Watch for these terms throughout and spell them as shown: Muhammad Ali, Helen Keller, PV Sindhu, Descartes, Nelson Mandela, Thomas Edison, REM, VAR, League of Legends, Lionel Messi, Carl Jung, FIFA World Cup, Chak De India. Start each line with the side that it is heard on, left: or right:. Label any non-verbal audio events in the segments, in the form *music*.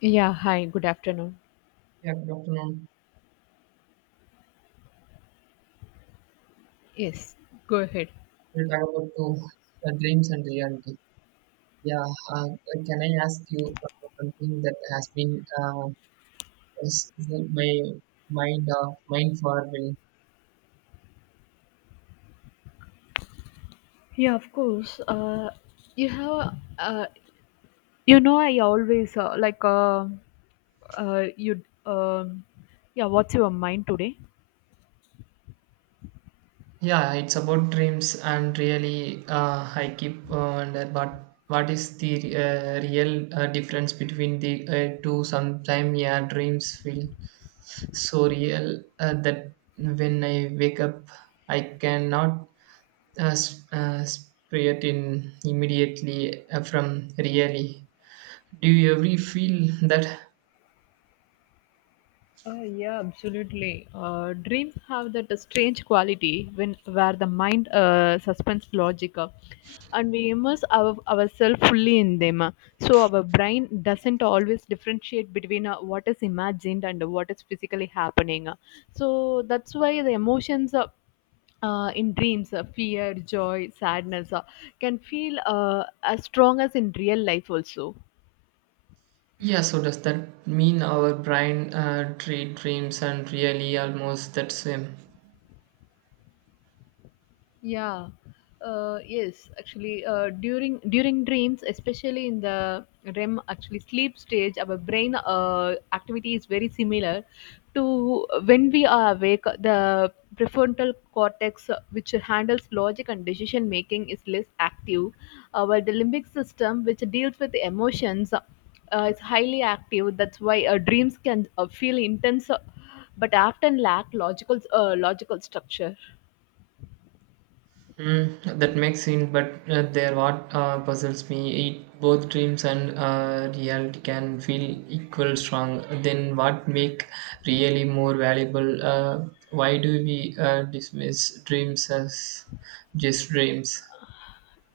left: Yeah, hi, good afternoon.
right: Yeah, good afternoon.
left: Yes, go ahead.
right: We'll talk about two dreams and reality. Yeah, uh, can I ask you something that has been is my mind for me?
left: Yeah, of course. You have, I always like you. Yeah, what's your mind today?
right: Yeah, it's about dreams and really I keep wonder what is the real difference between the two. Sometimes yeah, dreams feel so real that when I wake up, I cannot spirit in immediately from really. Do you ever feel that?
left: Yeah, absolutely. Dreams have that strange quality when where the mind suspends logic, and we immerse ourselves fully in them. So our brain doesn't always differentiate between what is imagined and what is physically happening. So that's why the emotions in dreams, fear, joy, sadness can feel as strong as in real life also.
right: Yeah, so does that mean our brain treat dreams and really almost that same?
left: Yeah, yes, actually, during dreams, especially in the REM, actually sleep stage, our brain activity is very similar to when we are awake. The prefrontal cortex, which handles logic and decision making, is less active, while the limbic system, which deals with the emotions, is highly active. That's why dreams can feel intense, but often lack logical structure.
right: Mm, that makes sense, but there what puzzles me. It, both dreams and reality can feel equal strong. Then what make really more valuable? Why do we dismiss dreams as just dreams?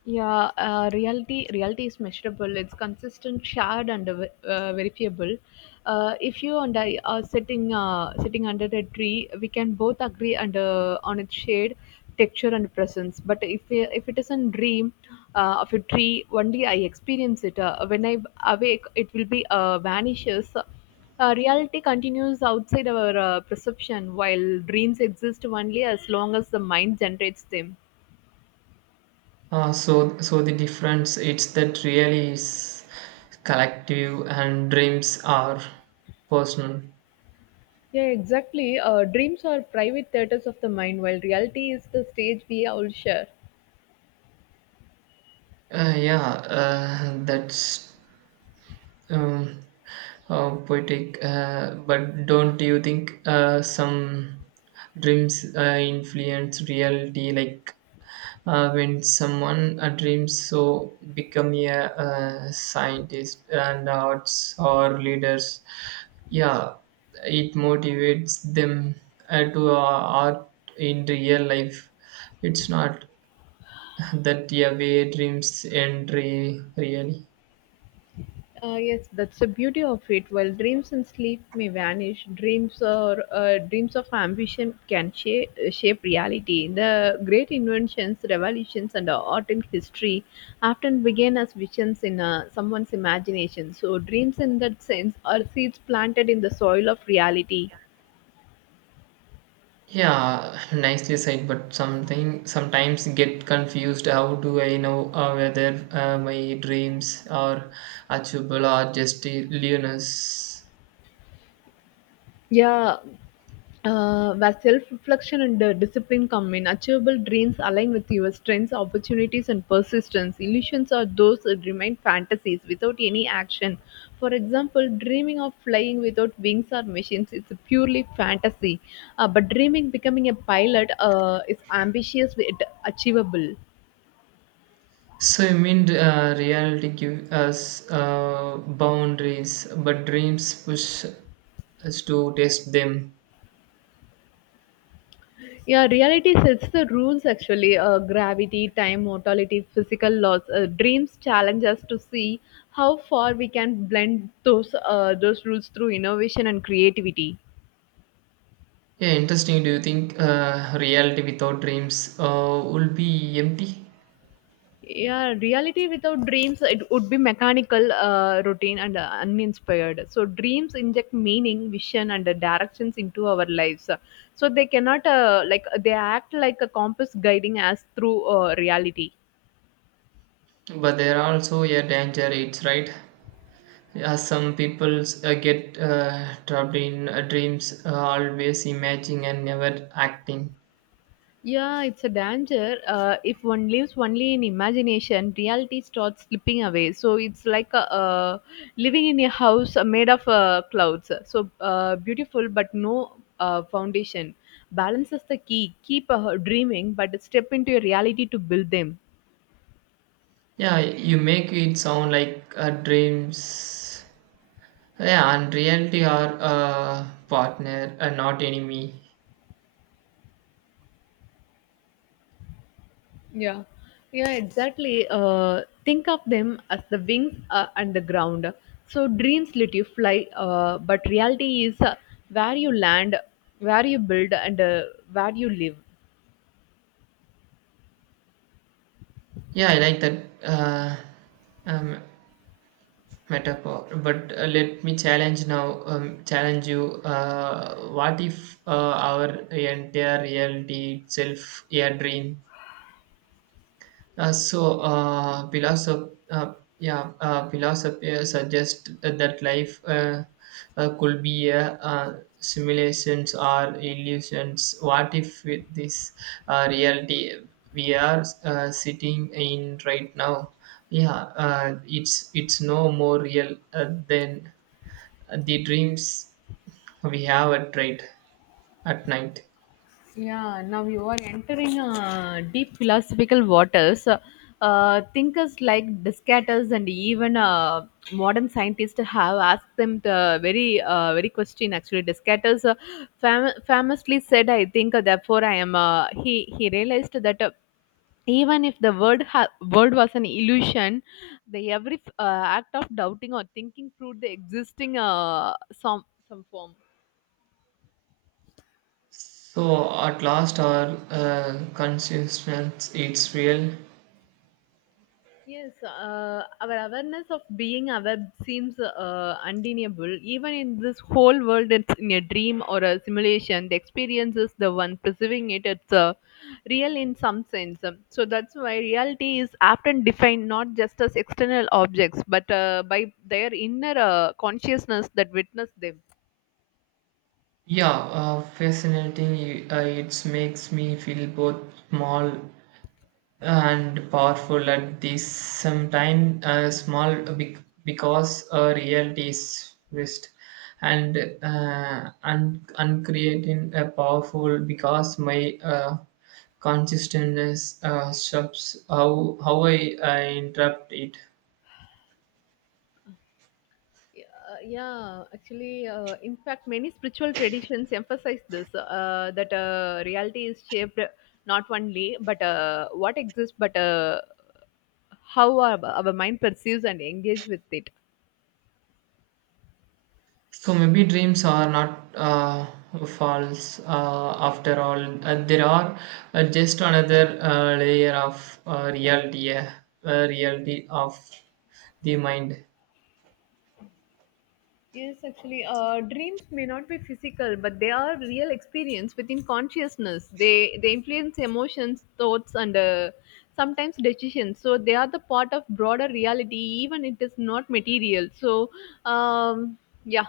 left: Yeah, reality is measurable. It's consistent, shared, and verifiable. If you and I are sitting under a tree, we can both agree and on its shade, texture, and presence. But if it is a dream of a tree, only I experience it. When I awake, it will be vanishes. Reality continues outside our perception, while dreams exist only as long as the mind generates them.
right: So the difference it's that really is collective and dreams are personal.
left: Yeah, exactly. Dreams are private theaters of the mind, while reality is the stage we all share.
right: Uh, yeah, that's um, poetic. But don't you think some dreams influence reality? Like when someone dreams so become a scientist and arts or leaders yeah it motivates them to art in real life it's not *laughs* that yeah way dreams end re- really
left: Yes, that's the beauty of it. While dreams and sleep may vanish, dreams of ambition can shape reality. The great inventions, revolutions, and art in history often begin as visions in someone's imagination. So, dreams in that sense are seeds planted in the soil of reality.
right: yeah nicely said but something sometimes get confused how do I know whether my dreams are achievable or just
left: Yeah, where self reflection and discipline come in. Achievable dreams align with your strengths, opportunities, and persistence. Illusions are those that remain fantasies without any action. For example, dreaming of flying without wings or machines is purely fantasy. But dreaming becoming a pilot is ambitious, yet achievable.
right: So you mean reality gives us boundaries, but dreams push us to test them.
left: Yeah, reality sets the rules actually gravity, time, mortality, physical laws. Dreams challenge us to see how far we can blend those rules through innovation and creativity.
right: Yeah, interesting. Do you think reality without dreams will be empty?
left: Yeah, reality without dreams, it would be mechanical, routine, and uninspired. So, dreams inject meaning, vision, and directions into our lives. So, they cannot, like, they act like a compass guiding us through reality.
right: But there are also a danger it's right? Yeah, some people get trapped in dreams, always imagining and never acting.
left: Yeah, it's a danger. If one lives only in imagination, reality starts slipping away. So it's like a living in a house made of clouds. So beautiful, but no foundation. Balance is the key. Keep dreaming, but step into your reality to build them.
right: Yeah, you make it sound like dreams yeah, and reality are partner, not enemy.
left: Yeah, yeah, exactly. Think of them as the wings and the ground. So dreams let you fly, but reality is where you land, where you build, and where you live.
right: Yeah, I like that um, metaphor. But let me challenge now. Challenge you. What if our entire reality itself a dream? So philosophers suggests that life could be a simulations or illusions. What if with this reality we are sitting in right now? Yeah, it's no more real than the dreams we have at right at night.
left: Yeah, now you are entering deep philosophical waters. Thinkers like Descartes and even modern scientists have asked them the very question. Actually, Descartes famously said, "I think, therefore I am." He realized that. Even if the world was an illusion, the every act of doubting or thinking proved the existing some form.
right: So at last our consciousness it's real.
left: Yes, our awareness of being aware seems undeniable. Even in this whole world, it's in a dream or a simulation. The experience is the one perceiving it. It's real in some sense. So that's why reality is often defined not just as external objects, but by their inner consciousness that witness them.
right: Yeah, fascinating. It makes me feel both small and powerful at the same time. Small because reality is vast and uncreating a powerful because my consciousness shapes how I interrupt it.
left: Yeah, actually, in fact, many spiritual traditions emphasize this that reality is shaped not only but what exists, but how our mind perceives and engages with it.
right: So maybe dreams are not false after all. There are just another layer of reality, reality of the mind.
left: Yes, actually, dreams may not be physical, but they are real experience within consciousness. They influence emotions, thoughts, and sometimes decisions. So they are the part of broader reality, even it is not material. So, um, yeah.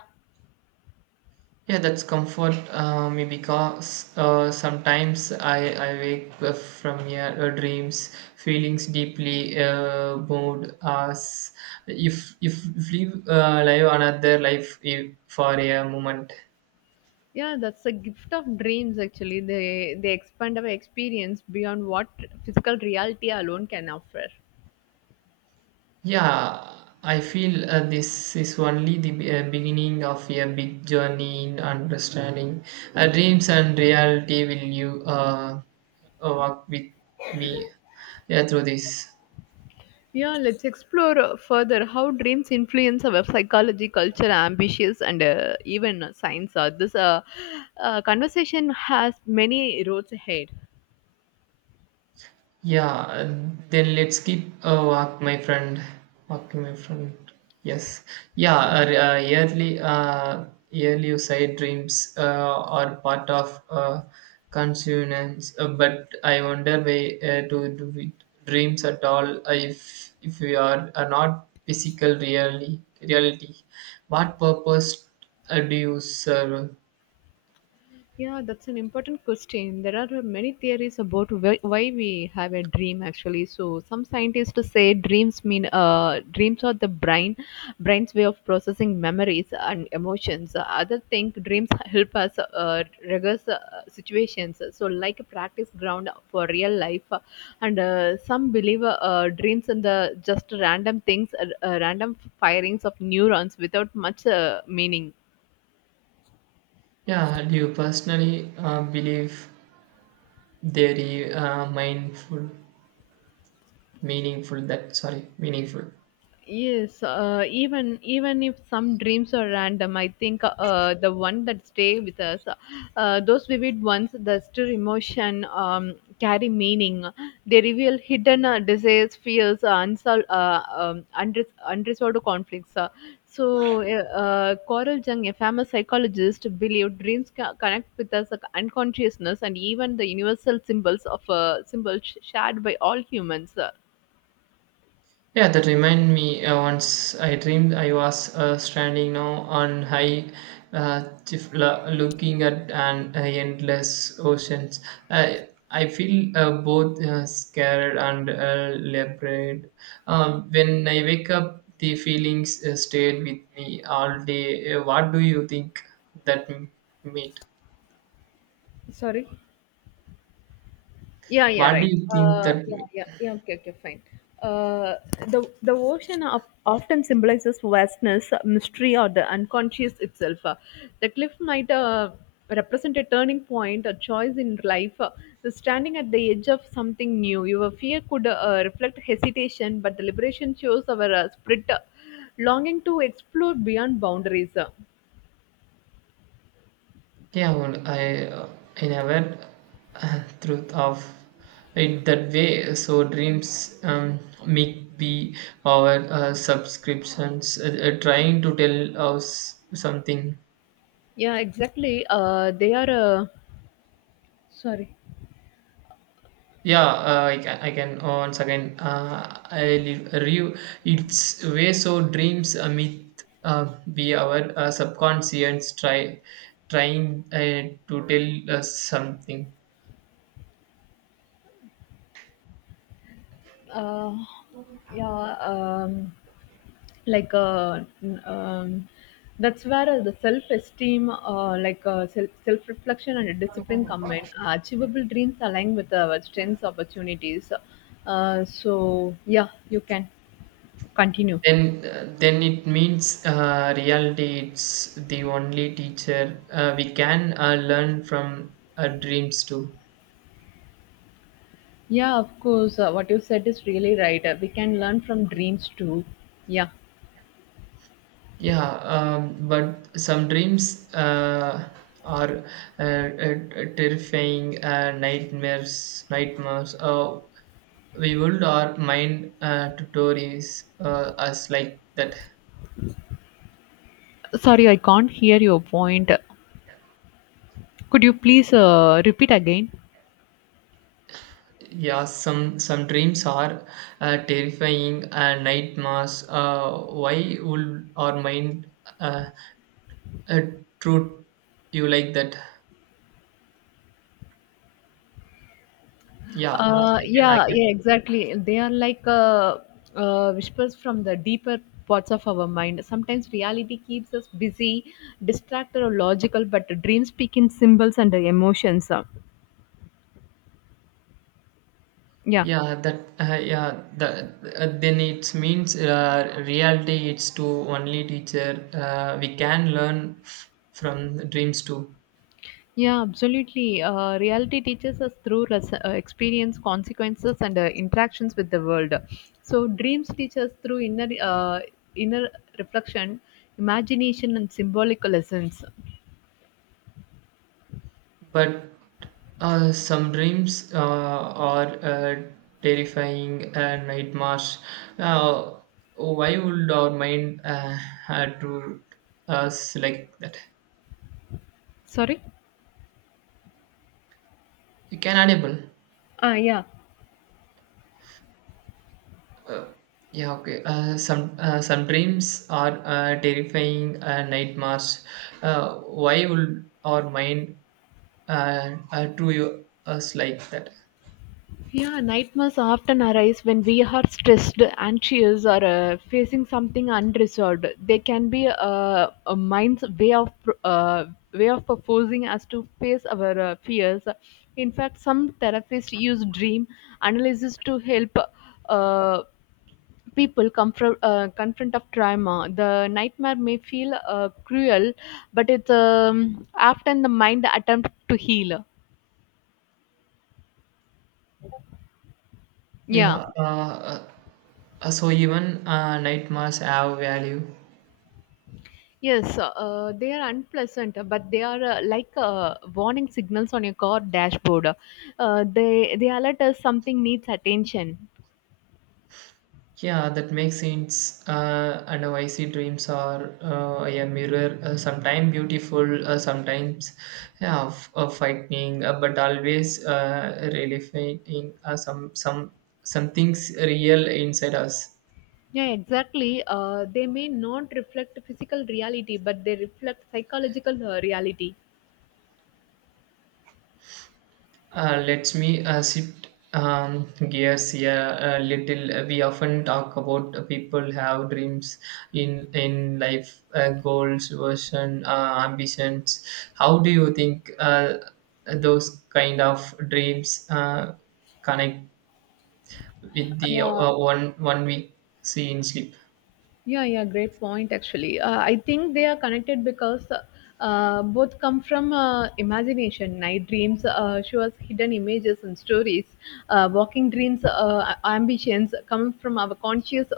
right: Yeah, that's comfort me because sometimes I wake up from your dreams, feelings deeply moved as if live live another life if, for a moment.
left: Yeah, that's the gift of dreams actually. They expand our experience beyond what physical reality alone can offer.
right: Yeah, I feel this is only the beginning of a big journey in understanding. Dreams and reality will you walk with me yeah, through this.
left: Yeah, let's explore further how dreams influence our psychology, culture, ambitions, and even science. This conversation has many roads ahead.
right: Yeah, then let's keep walk, my friend. Walk, my friend. Yes. Yeah,
left: Uh,
right: yearly, yearly side dreams are part of consonance, but I wonder why to do with dreams at all if we are not physical reality. Reality. What purpose do you serve?
left: Yeah, that's an important question. There are many theories about why we have a dream actually. So some scientists say dreams are the brain's way of processing memories and emotions. Other think dreams help us regress situations. So like a practice ground for real life. And some believe dreams in the just random things, random firings of neurons without much meaning.
right: Yeah, do you personally believe they are mindful? Meaningful, that sorry, meaningful.
left: Yes, even if some dreams are random, I think the one that stay with us, those vivid ones, that still emotion carry meaning. They reveal hidden desires, fears, unsolved, unresolved conflicts. Coral Jung, a famous psychologist, believed dreams connect with us unconsciousness and even the universal symbols shared by all humans.
right: Yeah, that remind me once I dreamed I was standing now on high Chifla, looking at an endless oceans. I feel both scared and liberated. When I wake up the feelings stayed with me all day. What do you think that meant?
left: Sorry. Yeah, yeah,
right: What do
left: right.
right: you think that
left: Yeah,
right: meant?
left: yeah, yeah. Okay, okay, fine. Uh, the ocean of, often symbolizes vastness, mystery, or the unconscious itself. The cliff might represent a turning point, a choice in life. The standing at the edge of something new. Your fear could reflect hesitation, but the liberation shows our spirit, longing to explore beyond boundaries.
right: Yeah, well, I never thought of it that way. So dreams make be our subscriptions trying to tell us something.
left: Yeah, exactly. They are. Sorry.
right: Yeah, I can once again. I leave review. It's way so dreams meet be our subconscious trying to tell us something.
left: Uh, yeah. Um, like um, that's where the self-esteem like self-reflection and discipline come in achievable dreams align with our strengths opportunities so yeah you can continue
right: Then it means reality. It's the only teacher we can learn from our dreams too.
left: yeah of course what you said is really right we can learn from dreams too yeah
right: Yeah, but some dreams are uh, uh, terrifying nightmares. Nightmares. We would our mind tutorials, stories us like that.
left: sorry I can't hear your point could you please repeat again
right: Yeah, some dreams are terrifying nightmares. Why would our mind uh, uh, treat you like that? Yeah, I I can, I
left: Yeah,
right: can.
left: yeah, exactly. They are like whispers from the deeper parts of our mind. Sometimes reality keeps us busy, distracted or logical, but dreams speak in symbols and emotions. Yeah,
right: Yeah, that yeah, that then it means reality. It's to only teacher. We can learn from dreams too.
left: yeah, absolutely. Reality teaches us through experience, consequences, and interactions with the world. So dreams teach us through inner reflection, imagination, and symbolic lessons.
right: But some dreams are terrifying nightmares. Uh, why would our mind had to us like that?
left: Sorry.
right: You can audible.
left: Ah, yeah.
right: Yeah, okay. Some dreams are terrifying nightmares. Why would our mind do you, us like that?
left: Yeah, nightmares often arise when we are stressed, anxious, or facing something unresolved. They can be a mind's way of way of forcing us to face our fears. In fact, some therapists use dream analysis to help uh, people confront of trauma. The nightmare may feel cruel, but it's often the mind attempt to heal. Yeah.
right: Yeah. So even nightmares have value.
left: Yes, they are unpleasant, but they are like warning signals on your car dashboard. They alert us something needs attention.
right: Yeah, that makes sense. And how I see dreams are a mirror, sometimes beautiful, sometimes yeah, frightening, but always relevating some some things real inside us.
left: Yeah, exactly. They may not reflect physical reality, but they reflect psychological reality.
right: Let me shift gears here a little. We often talk about people have dreams in life, goals, version, ambitions. How do you think those kind of dreams connect with the
left: Yeah,
right: one we see in sleep?
left: yeah, yeah, great point. Actually, I think they are connected because both come from imagination. Night dreams show us hidden images and stories. Walking dreams, ambitions come from our conscious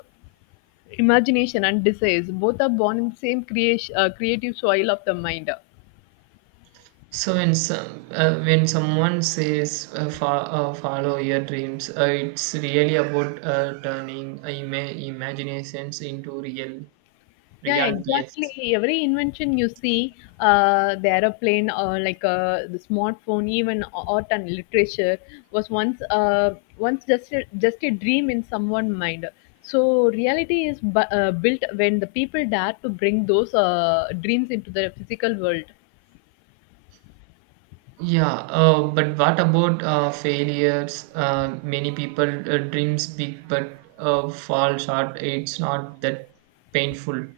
left: imagination and desires. Both are born in same creative soil of the mind.
right: So when some when someone says follow your dreams, it's really about turning imaginations into real
left: Yeah,
right: reality. Yes.
left: exactly. Every invention you see, the aeroplane or like the smartphone, even art and literature, was once just a dream in someone's mind. So reality is built when the people dare to bring those dreams into the physical world.
right: Yeah, but what about failures? Many people dreams big but fall short. It's not that painful.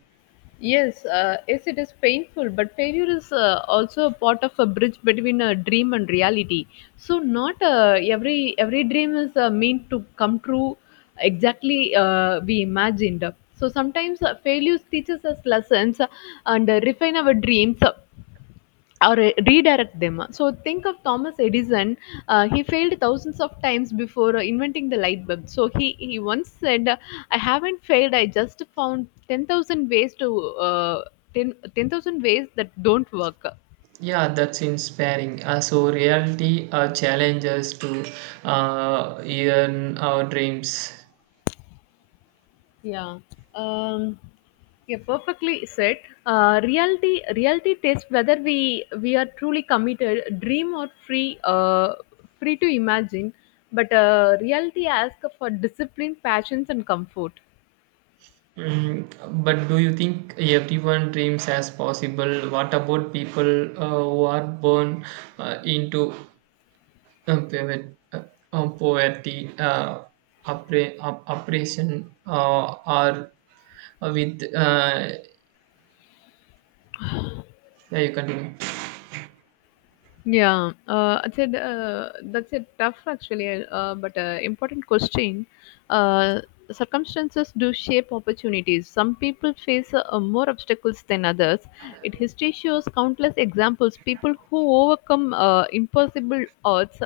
left: Yes, it is painful, but failure is also a part of a bridge between a dream and reality. So not every dream is meant to come true exactly we imagined. So sometimes failures teaches us lessons and refine our dreams or redirect them. So think of Thomas Edison. He failed thousands of times before inventing the light bulb. So he once said, "I haven't failed. I just found 10,000 ways to uh, 10 10,000 ways that don't work."
right: Yeah, that's inspiring. So reality challenges to earn our dreams.
left: Yeah. Um, yeah, perfectly said. Reality tests whether we are truly committed, dream or free free to imagine. But reality asks for discipline, passions, and comfort.
right: Mm, but do you think everyone dreams as possible? What about people who are born into pivot, poverty, oppression, or with? Yeah, you continue.
left: Yeah, that's it. Tough, actually, but important question. Uh, circumstances do shape opportunities. Some people face more obstacles than others. It history shows countless examples. People who overcome impossible odds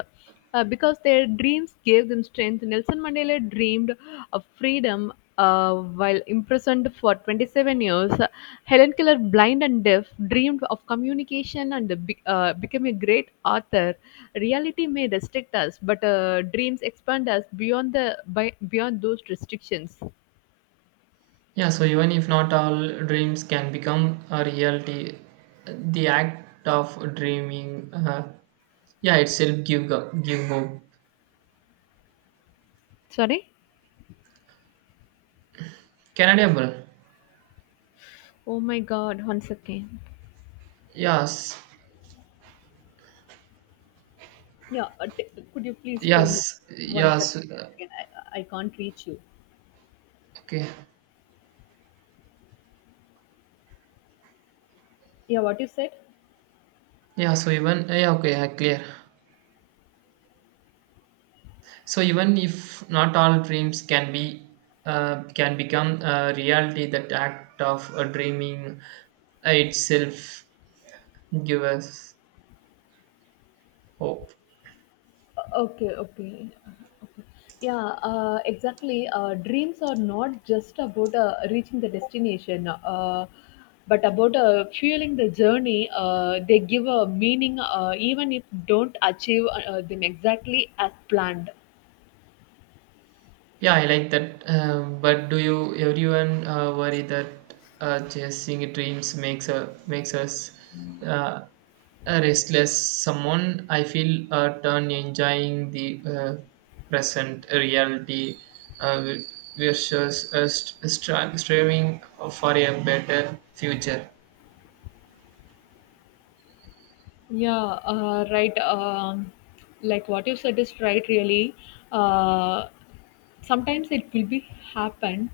left: because their dreams gave them strength. Nelson Mandela dreamed of freedom, uh, while imprisoned for 27 years. Helen Keller, blind and deaf, dreamed of communication and became a great author. Reality may restrict us, but dreams expand us beyond beyond those restrictions.
right: Yeah, so even if not all dreams can become a reality, the act of dreaming, yeah, itself give hope.
left: Sorry.
right: Canada,
left: Oh my God! One second.
right: yes.
left: Yeah, could you please tell me
right: Yes,
left: one second?
right: yes,
left: Again, I can't reach you.
right: okay.
left: Yeah, what you said?
right: Yeah, so even, yeah, okay, clear. So even if not all dreams can be, can become a reality, that act of dreaming itself give us hope.
left: Okay, okay, okay. Yeah, exactly. Dreams are not just about reaching the destination, but about fueling the journey. They give a meaning, even if don't achieve them exactly as planned.
right: Yeah, I like that. But do you everyone worry that chasing dreams makes us uh, a restless someone? I feel turn enjoying the present reality uh, versus striving for a better future.
left: Yeah, right. Like what you said is right, really. Uh, Sometimes it will be happen,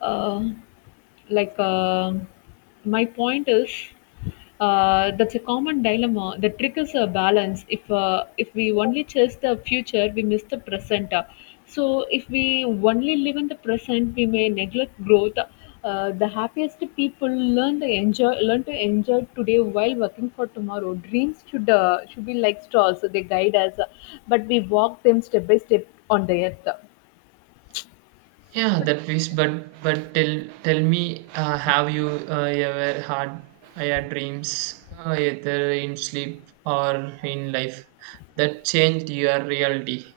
left: uh, like um my point is that's a common dilemma that triggers a balance. If if we only chase the future, we miss the present. So if we only live in the present, we may neglect growth. The happiest people learn the enjoy learn to enjoy today while working for tomorrow. Dreams should be like straws, so they guide us, but we walk them step by step on the earth.
right: Yeah, that is. But but tell me, have you ever had higher dreams, either in sleep or in life, that changed your reality?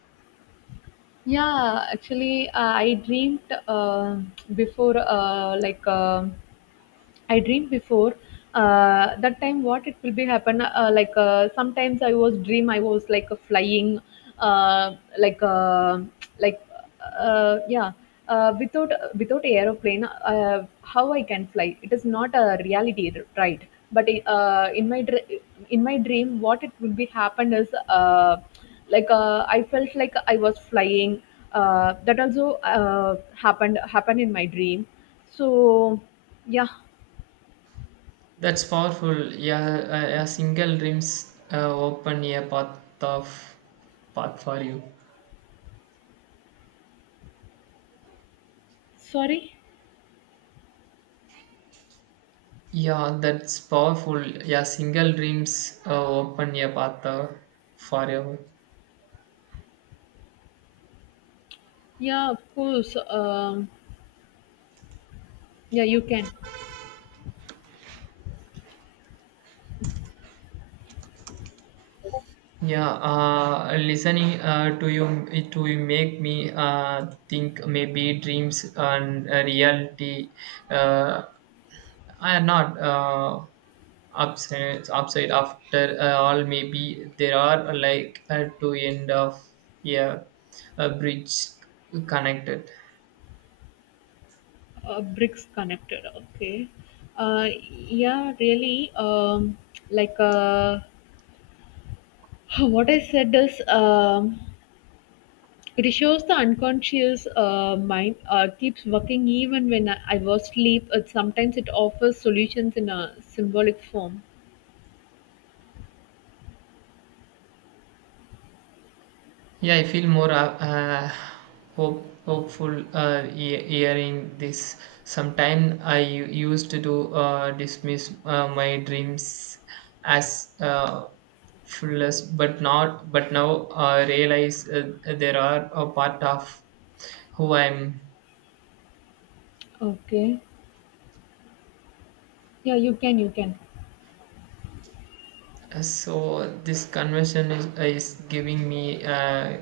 left: Yeah, actually, I dreamt, before like. I dream before that time what it will be happen, sometimes I was dream I was like a flying, uh, like uh, like uh, yeah without aeroplane. How I can fly? It is not a reality, right? But in my dream what it will be happen is, I felt like I was flying. That also happened in my dream, so yeah.
right: That's powerful. Yeah, a single dreams open a path of path for you.
left: Sorry?
right: Yeah, that's powerful. Yeah, single dreams open a path for you.
left: Yeah, of course. Yeah, you can.
right: Yeah, listening to you make me think maybe dreams and reality uh, are not upside after all. Maybe there are like two end of yeah, a bridge connected.
left: Bricks connected. Okay. Yeah, really. Like uh, *laughs* what I said is, it shows the unconscious mind keeps working even when I was asleep. It, sometimes it offers solutions in a symbolic form.
right: Yeah, I feel more uh, hopeful hearing this. Sometime I used to dismiss my dreams as frivolous, but not. But now I realize there are a part of who I'm.
left: Okay. Yeah, you can, you can.
right: So this conversation is giving me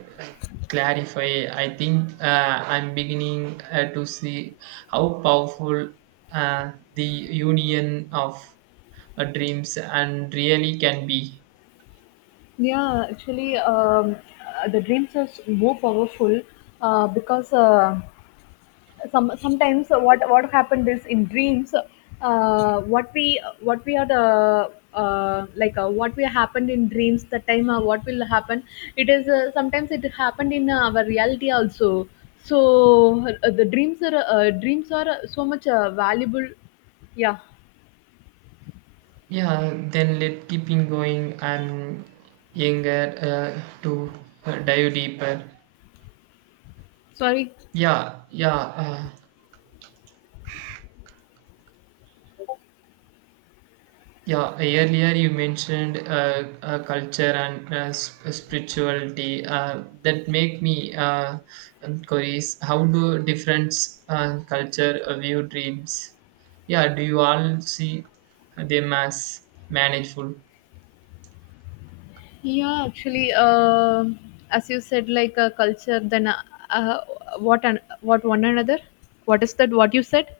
right: clarify. I think I'm beginning to see how powerful the union of dreams and really can be.
left: Yeah, actually, the dreams are more powerful, because sometimes what happened is in dreams, what we are the, what we happened in dreams the time, what will happen it is, sometimes it happened in our reality also. So the dreams are, dreams are so much valuable, yeah.
right: Yeah, then let keeping going. I'm younger to dive deeper.
left: Sorry.
right: Yeah, yeah. Yeah, earlier you mentioned culture and spirituality that make me curious. How do different culture view dreams? Yeah, do you all see them as manageable?
left: Yeah, actually, as you said, like a culture, then uh, what one another. What is that what you said?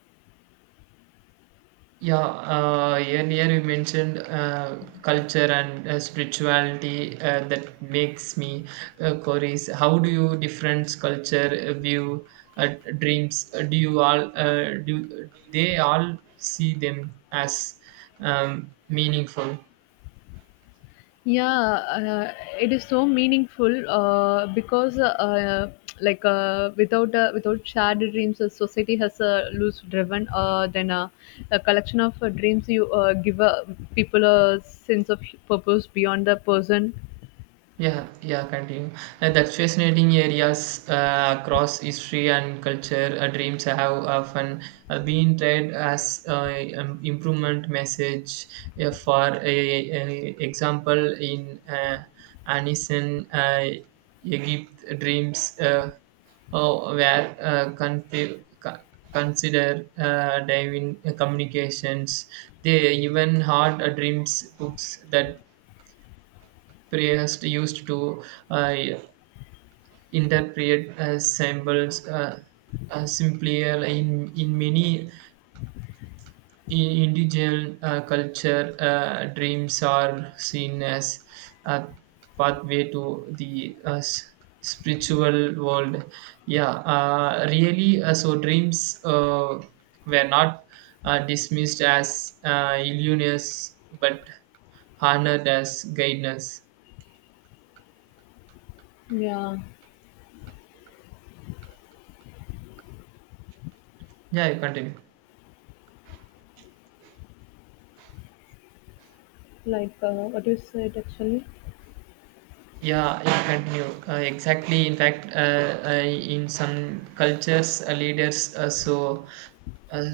right: Yeah, earlier you mentioned culture and spirituality that makes me curious. How do you difference culture view uh, dreams? Do you all do they all see them as meaningful?
left: Yeah, it is so meaningful, because like without shared dreams, a society has a loose driven. Then a collection of dreams you give people a sense of purpose beyond the person.
right: Yeah, yeah, continue. That's fascinating areas across history and culture. Dreams have often been read as improvement message. For a example, in ancient Egypt, dreams oh, were considered divine communications. They even had dreams books that prayers used to uh, interpret as symbols, simply in many in indigenous culture dreams are seen as a pathway to the spiritual world. Yeah, really, so dreams were not dismissed as illusions but honored as guidance.
left: Yeah,
right: Yeah, you continue.
left: what you said actually.
right: Yeah, yeah, continue. Exactly. In fact, in some cultures, leaders uh,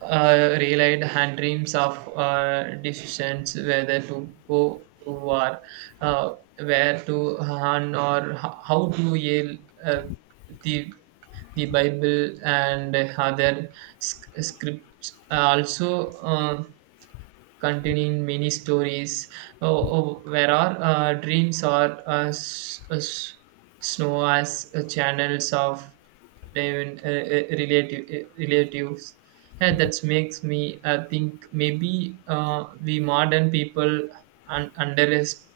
right: relied on dreams of decisions whether to go to war, where to hunt, or how to yell uh, the the Bible and other scripts. Also. Containing many stories oh, oh, where our dreams are snow as channels of divine, relatives. And that makes me think maybe we modern people underestimate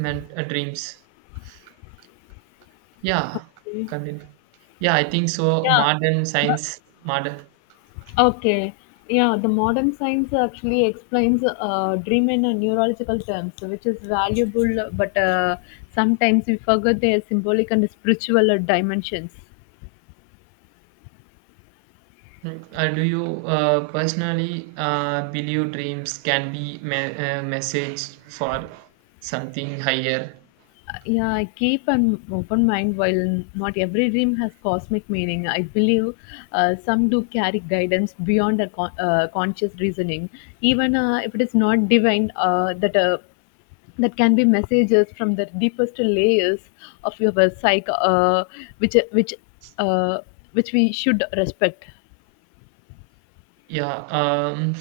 right: dreams. Yeah,
left: Okay.
right: continue. Yeah, I think so.
left: Yeah.
right: Modern science, modern.
left: Okay, yeah, the modern science actually explains dream in a neurological terms, which is valuable, but sometimes we forget their symbolic and spiritual dimensions.
right: Mm, do you personally believe dreams can be message for something higher?
left: Yeah, I keep an open mind. While not every dream has cosmic meaning, I believe some do carry guidance beyond our conscious reasoning. Even if it is not divine, that can be messages from the deepest layers of your psyche, which which uh, which we should respect.
right: Yeah.